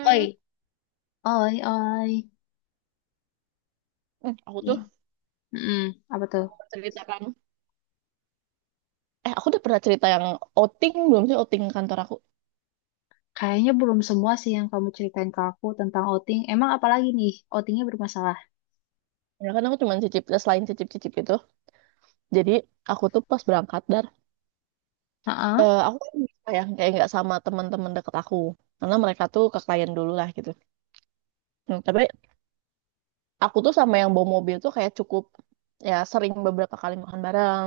Oi, oi, oi. hmm. Aku Ih, tuh mm-mm. Apa tuh? cerita kan. Eh, aku udah pernah cerita yang outing belum sih, outing kantor aku. Kayaknya belum semua sih yang kamu ceritain ke aku tentang outing. Emang apalagi nih? Outingnya bermasalah. Ya kan aku cuma cicip, eh, selain cicip-cicip itu. Jadi aku tuh pas berangkat, Heeh. Aku kan bisa ya kayak nggak sama teman-teman deket aku. Karena mereka tuh ke klien dulu lah gitu. Hmm, tapi aku tuh sama yang bawa mobil tuh kayak cukup, ya sering beberapa kali makan bareng.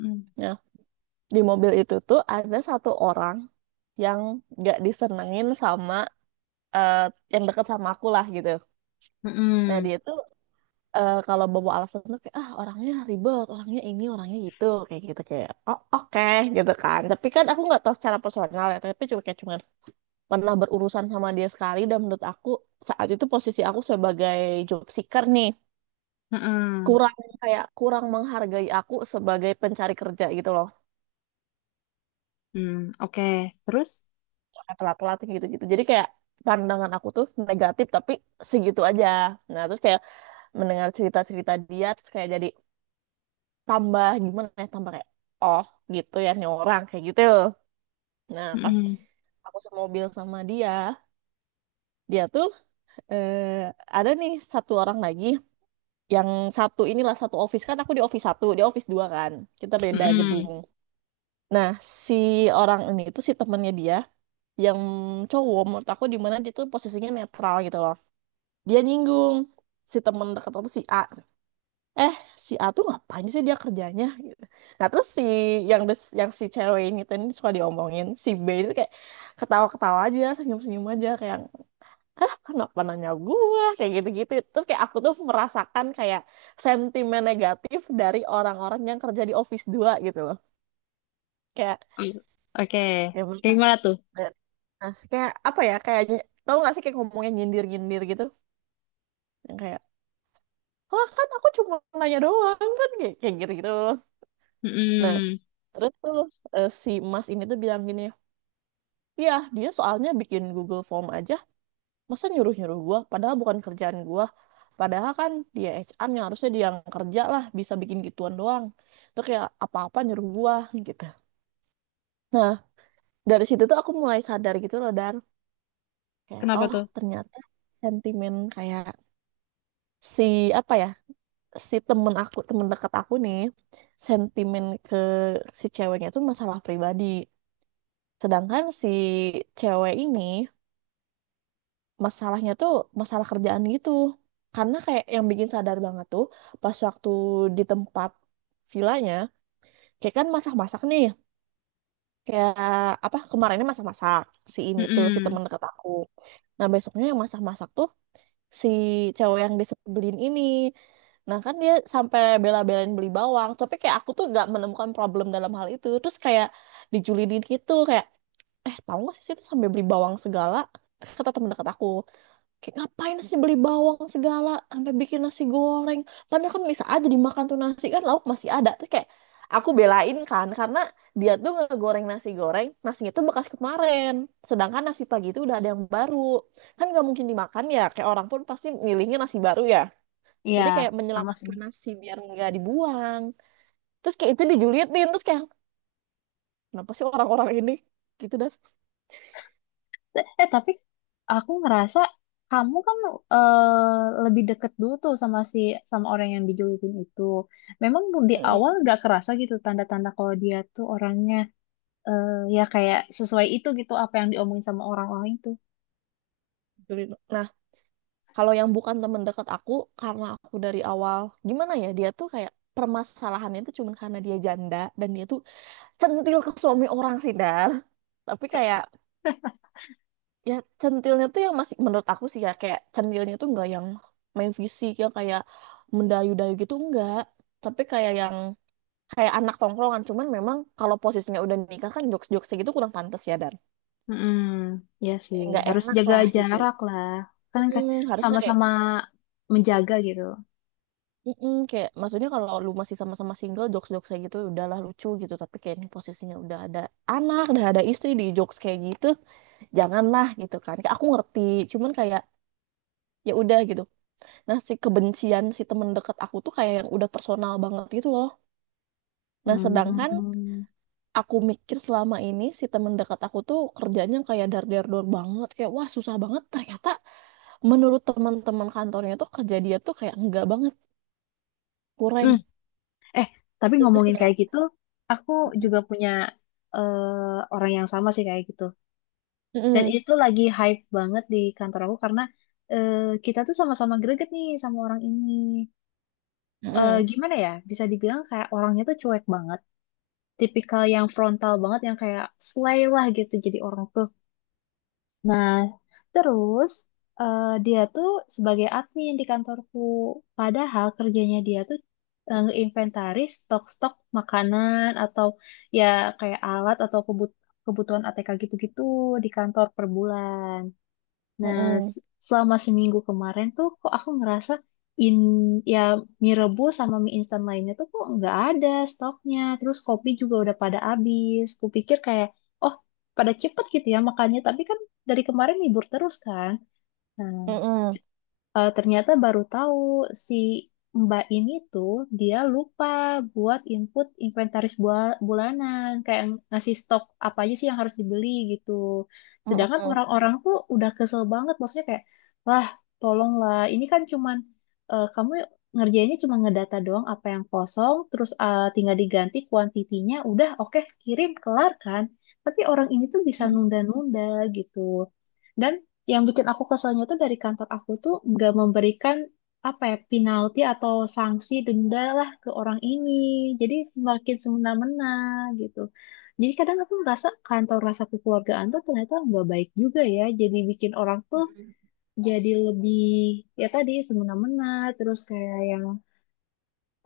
Mm-mm. Ya, di mobil itu tuh ada satu orang yang nggak disenengin sama, eh, yang deket sama aku lah gitu. Nah Mm-mm. dia itu, kalau bawa alasan tuh kayak ah orangnya ribet, orangnya ini, orangnya gitu kayak oh oke gitu kan. Tapi kan aku nggak tahu secara personal ya, tapi cuma kayak cuman pernah berurusan sama dia sekali, dan menurut aku saat itu posisi aku sebagai job seeker nih Mm-mm. kurang, kayak kurang menghargai aku sebagai pencari kerja gitu loh. Mm, oke. Terus? Kayak telat-telat gitu-gitu. Jadi kayak pandangan aku tuh negatif, tapi segitu aja. Nah, terus kayak mendengar cerita-cerita dia, terus kayak jadi tambah gimana ya, tambah kayak oh gitu ya nih orang kayak gitu. Nah pas Mm-mm. aku semobil sama dia dia tuh, eh, ada nih satu orang lagi yang satu inilah, satu office kan, aku di office satu, dia office dua kan, kita beda gedung. Mm-mm. Nah si orang ini tuh si temennya dia, yang cowok, menurut aku di mana dia tuh posisinya netral gitu loh. Dia nyinggung si temen dekat aku si A, eh si A tuh ngapain sih dia kerjanya gitu. Nah terus si yang si cewek ini tuh ini suka diomongin si B itu kayak ketawa-ketawa aja, senyum-senyum aja, kayak ah kenapa nanya gua, kayak gitu-gitu. Terus kayak aku tuh merasakan kayak sentimen negatif dari orang-orang yang kerja di office 2 gitu loh, kayak Mm, oke. kayak Kayak mereka. gimana tuh? Nah, kayak apa ya, kayak tau gak sih kayak ngomongnya nyindir-nyindir gitu, yang kayak oh kan aku cuma nanya doang kan, kayak kayak gitu-gitu. Nah, Mm-mm. terus tuh, si Mas ini tuh bilang gini, ya dia soalnya bikin Google Form aja, masa nyuruh-nyuruh gua, padahal bukan kerjaan gua. Padahal kan dia HR yang harusnya dia yang kerja lah, bisa bikin gituan doang. Itu kayak apa-apa nyuruh gua gitu. Nah, dari situ tuh aku mulai sadar gitu loh, dan kayak Kenapa oh tuh? ternyata sentimen kayak si apa ya, si temen aku, temen dekat aku nih, sentimen ke si ceweknya tuh masalah pribadi. Sedangkan si cewek ini masalahnya tuh masalah kerjaan gitu, karena kayak yang bikin sadar banget tuh pas waktu di tempat villanya, kayak kan masak-masak nih, kayak apa kemarinnya masak-masak si ini tuh si Mm-mm. temen deket aku, nah besoknya yang masak-masak tuh si cewek yang disebelin ini. Nah kan dia sampai bela-belain beli bawang, tapi kayak aku tuh gak menemukan problem dalam hal itu. Terus kayak dijulidin gitu, kayak eh tahu gak sih itu sampai beli bawang segala, kata temen dekat aku. Kayak ngapain sih beli bawang segala sampai bikin nasi goreng. Padahal kan bisa aja dimakan tuh nasi kan, lauk masih ada. Terus kayak aku belain kan karena dia tuh ngegoreng nasi goreng, nasinya tuh bekas kemarin. Sedangkan nasi pagi itu udah ada yang baru. Kan nggak mungkin dimakan ya, kayak orang pun pasti milihnya nasi baru ya. Iya, Jadi kayak sama sih. menyelamatkan nasi biar nggak dibuang. Terus kayak itu dijulitin, terus kayak kenapa sih orang-orang ini gitu dah. Tapi aku ngerasa kamu kan lebih deket dulu tuh sama sama orang yang dijulukin itu. Memang di awal Mm-mm, nggak kerasa gitu tanda-tanda kalau dia tuh orangnya ya kayak sesuai itu gitu apa yang diomongin sama orang-orang itu. julid. Nah, kalau yang bukan temen deket aku, karena aku dari awal, gimana ya, dia tuh kayak permasalahannya itu cuma karena dia janda dan dia tuh centil ke suami orang sih, Dar. Tapi kayak ya centilnya tuh yang masih menurut aku sih ya kayak centilnya tuh nggak yang main fisik, yang kayak mendayu-dayu gitu enggak. Tapi kayak yang kayak anak tongkrongan, cuman memang kalau posisinya udah nikah kan jokes-jokes gitu kurang pantas ya, dan Hmm, ya sih kayak nggak harus enak jaga lah gitu. jarak lah. Kan kan Mm, harusnya kayak sama-sama menjaga gitu. mm-mm, kayak maksudnya kalau lu masih sama-sama single jokes-jokes kayak gitu udahlah lucu gitu, tapi kayak ini posisinya udah ada anak, udah ada istri, di jokes kayak gitu janganlah gitu kan, kayak aku ngerti cuman kayak ya udah gitu. Nah si kebencian si temen deket aku tuh kayak yang udah personal banget gitu loh. Nah sedangkan Hmm. aku mikir selama ini si temen dekat aku tuh kerjanya kayak dar dar dor banget, kayak wah susah banget, ternyata menurut teman-teman kantornya tuh kerja dia tuh kayak enggak banget, kurang, Hmm. Eh, tapi terus ngomongin kayak kayak gitu, aku juga punya orang yang sama sih kayak gitu. Dan mm-mm. itu lagi hype banget di kantor aku karena eh, kita tuh sama-sama greget nih sama orang ini. Eh, Mm-mm. gimana ya? Bisa dibilang kayak orangnya tuh cuek banget. Tipikal yang frontal banget yang kayak slay lah gitu jadi orang tuh. Nah, terus dia tuh sebagai admin di kantorku. Padahal kerjanya dia tuh ngeinventaris stok-stok makanan atau ya kayak alat atau kebutuhan ATK gitu-gitu di kantor per bulan. Nah, Mm-mm. s- selama seminggu kemarin tuh kok aku ngerasa in ya mie rebus sama mie instan lainnya tuh kok nggak ada stoknya. Terus kopi juga udah pada habis. Kupikir kayak, oh pada cepet gitu ya makannya. Tapi kan dari kemarin libur terus kan. Nah, si Mm-mm. Ternyata baru tahu si Mbak ini tuh dia lupa buat input inventaris bulanan, kayak ngasih stok apa aja sih yang harus dibeli gitu. Sedangkan Mm-mm. orang-orang tuh udah kesel banget, maksudnya kayak, lah tolonglah, ini kan cuman kamu ngerjainnya cuma ngedata doang apa yang kosong, terus tinggal diganti kuantitinya, udah oke kirim kelar kan. Tapi orang ini tuh bisa Mhm. nunda-nunda gitu. Dan yang bikin aku keselnya tuh dari kantor aku tuh nggak memberikan apa ya penalti atau sanksi denda lah ke orang ini, jadi semakin semena-mena gitu. Jadi kadang aku merasa kantor rasa kekeluargaan tuh ternyata nggak baik juga ya, jadi bikin orang tuh Mhm. jadi lebih, ya tadi, semena-mena. Terus kayak yang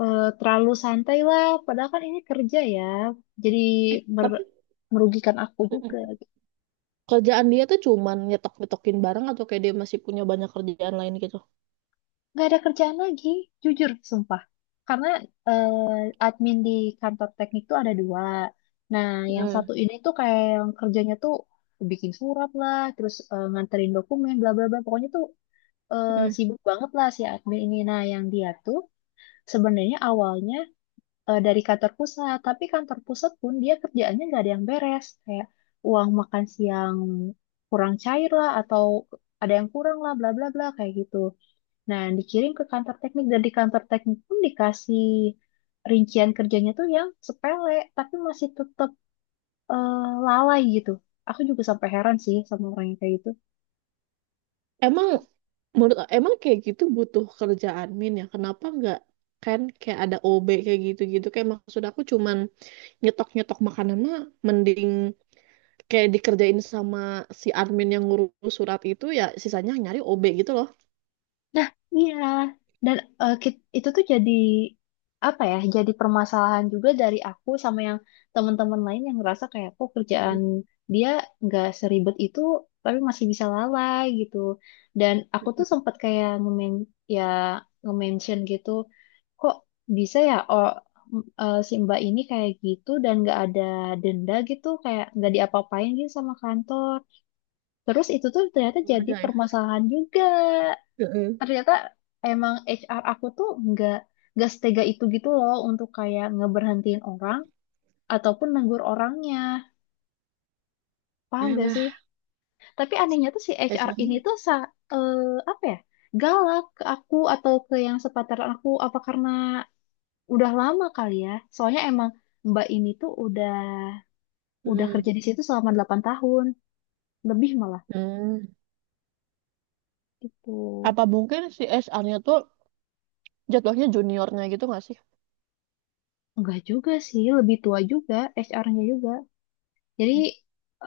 terlalu santai lah, padahal kan ini kerja ya, jadi Tapi mer- merugikan aku juga. mhm. Kerjaan dia tuh cuman nyetok-nyetokin barang atau kayak dia masih punya banyak kerjaan lain gitu? Nggak ada kerjaan lagi, jujur, sumpah. Karena admin di kantor teknik tuh ada dua. Nah, yang satu Mhm. ini tuh kayak yang kerjanya tuh bikin surat lah, terus nganterin dokumen, bla bla bla. Pokoknya tuh Mhm. sibuk banget lah si admin ini. Nah, yang dia tuh sebenarnya awalnya dari kantor pusat, tapi kantor pusat pun dia kerjaannya nggak ada yang beres. Kayak uang makan siang kurang cair lah, atau ada yang kurang lah, bla bla bla kayak gitu. Nah, dikirim ke kantor teknik dan di kantor teknik pun dikasih rincian kerjanya tuh yang sepele, tapi masih tetap lalai gitu. Aku juga sampai heran sih sama orang yang kayak gitu. Emang menurut, emang kayak gitu butuh kerjaan min ya? Kenapa nggak, kan kayak ada OB kayak gitu-gitu? Kayak maksud aku cuman nyetok-nyetok makanan mah mending kayak dikerjain sama si admin yang ngurus surat itu, ya sisanya nyari OB gitu loh. Nah, iya. Dan itu tuh jadi apa ya? Jadi permasalahan juga dari aku sama yang teman-teman lain yang ngerasa kayak kok Mhm. kerjaan dia nggak seribet itu, tapi masih bisa lalai gitu. Dan aku tuh sempat kayak ya nge-mention gitu, kok bisa ya, oh, si Mbak ini kayak gitu dan nggak ada denda gitu kayak nggak diapa-apain gitu sama kantor. Terus itu tuh ternyata jadi Keluarga ya. permasalahan juga. Mhm. Ternyata emang HR aku tuh nggak setega itu gitu loh untuk kayak ngeberhentiin orang ataupun negur orangnya, paham Nah gak lah, sih. Tapi anehnya tuh si HR ini dasarnya. tuh eh, apa ya, galak ke aku atau ke yang sepantaran aku. Apa karena udah lama kali ya. Soalnya emang Mbak ini tuh udah kerja di situ selama 8 tahun, lebih malah Hmm. gitu. Apa mungkin si SR-nya tuh jatuhnya juniornya gitu nggak sih? Enggak juga sih, lebih tua juga HR-nya juga. Jadi Hmm.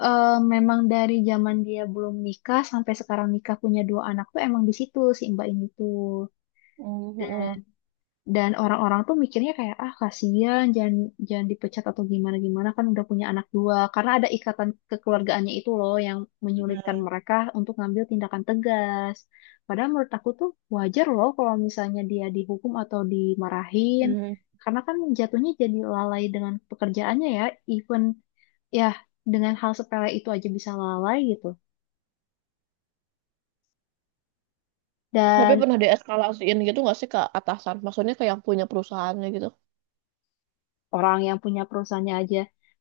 eh, memang dari zaman dia belum nikah sampai sekarang nikah punya dua anak tuh emang di situ si Mbak ini tuh. Hmm. Dan orang-orang tuh mikirnya kayak ah kasihan jangan jangan dipecat atau gimana gimana kan udah punya anak dua karena ada ikatan kekeluargaannya itu loh yang menyulitkan Mm. mereka untuk ngambil tindakan tegas. Padahal menurut aku tuh wajar loh kalau misalnya dia dihukum atau dimarahin Hmm. karena kan jatuhnya jadi lalai dengan pekerjaannya ya, even ya dengan hal sepele itu aja bisa lalai gitu. Tapi Dan pernah deeskalasiin gitu nggak sih ke atasan? Maksudnya ke yang punya perusahaannya gitu? orang yang punya perusahaannya aja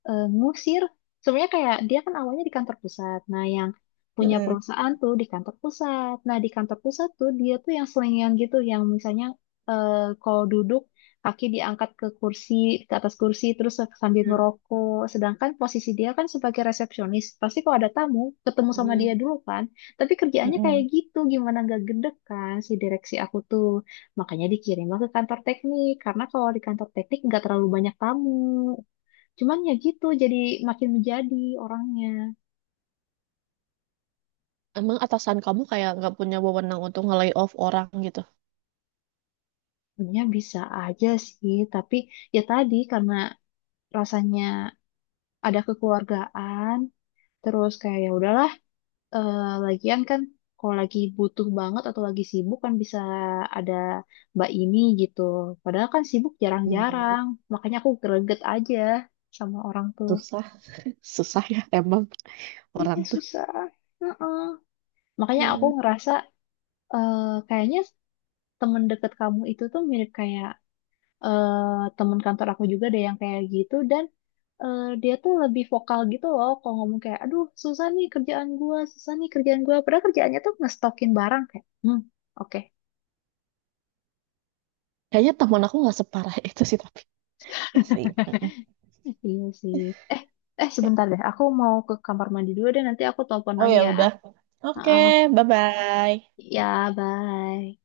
ngusir. Sebenarnya kayak dia kan awalnya di kantor pusat. Nah, yang punya Mm-mm. perusahaan tuh di kantor pusat. Nah, di kantor pusat tuh dia tuh yang selingan gitu, yang misalnya eh, kalau duduk kaki diangkat ke kursi, ke atas kursi, terus sambil Hmm. ngerokok. Sedangkan posisi dia kan sebagai resepsionis, pasti kalau ada tamu ketemu sama Hmm. dia dulu kan. Tapi kerjaannya kayak Mm-mm. gitu, gimana nggak gede kan si direksi aku tuh. Makanya dikirimlah ke kantor teknik, karena kalau di kantor teknik nggak terlalu banyak tamu. Cuman ya gitu, jadi makin menjadi orangnya. Emang atasan kamu kayak nggak punya wewenang untuk nge off orang gitu? Sebenarnya bisa aja sih, tapi ya tadi karena rasanya ada kekeluargaan, terus kayak ya udahlah, lagian kan kalau lagi butuh banget atau lagi sibuk kan bisa ada mbak ini gitu. Padahal kan sibuk Hmm, jarang-jarang, makanya aku greget aja sama orang tuh. susah, susah ya emang orang Iya tuh. susah. Heeh. Makanya aku Hmm. ngerasa eh, kayaknya temen deket kamu itu tuh mirip kayak temen kantor aku juga deh yang kayak gitu dan dia tuh lebih vokal gitu loh kalau ngomong kayak aduh susah nih kerjaan gua, susah nih kerjaan gua. Padahal kerjaannya tuh ngestokin barang kayak oke. Kayaknya teman aku nggak separah itu sih, tapi ya sih. Mm-mm. Iya sih. Eh eh Oke. sebentar deh aku mau ke kamar mandi dulu deh, nanti aku telepon Oh lagi ya ya. udah. Oke, Heeh. bye-bye. Ya bye.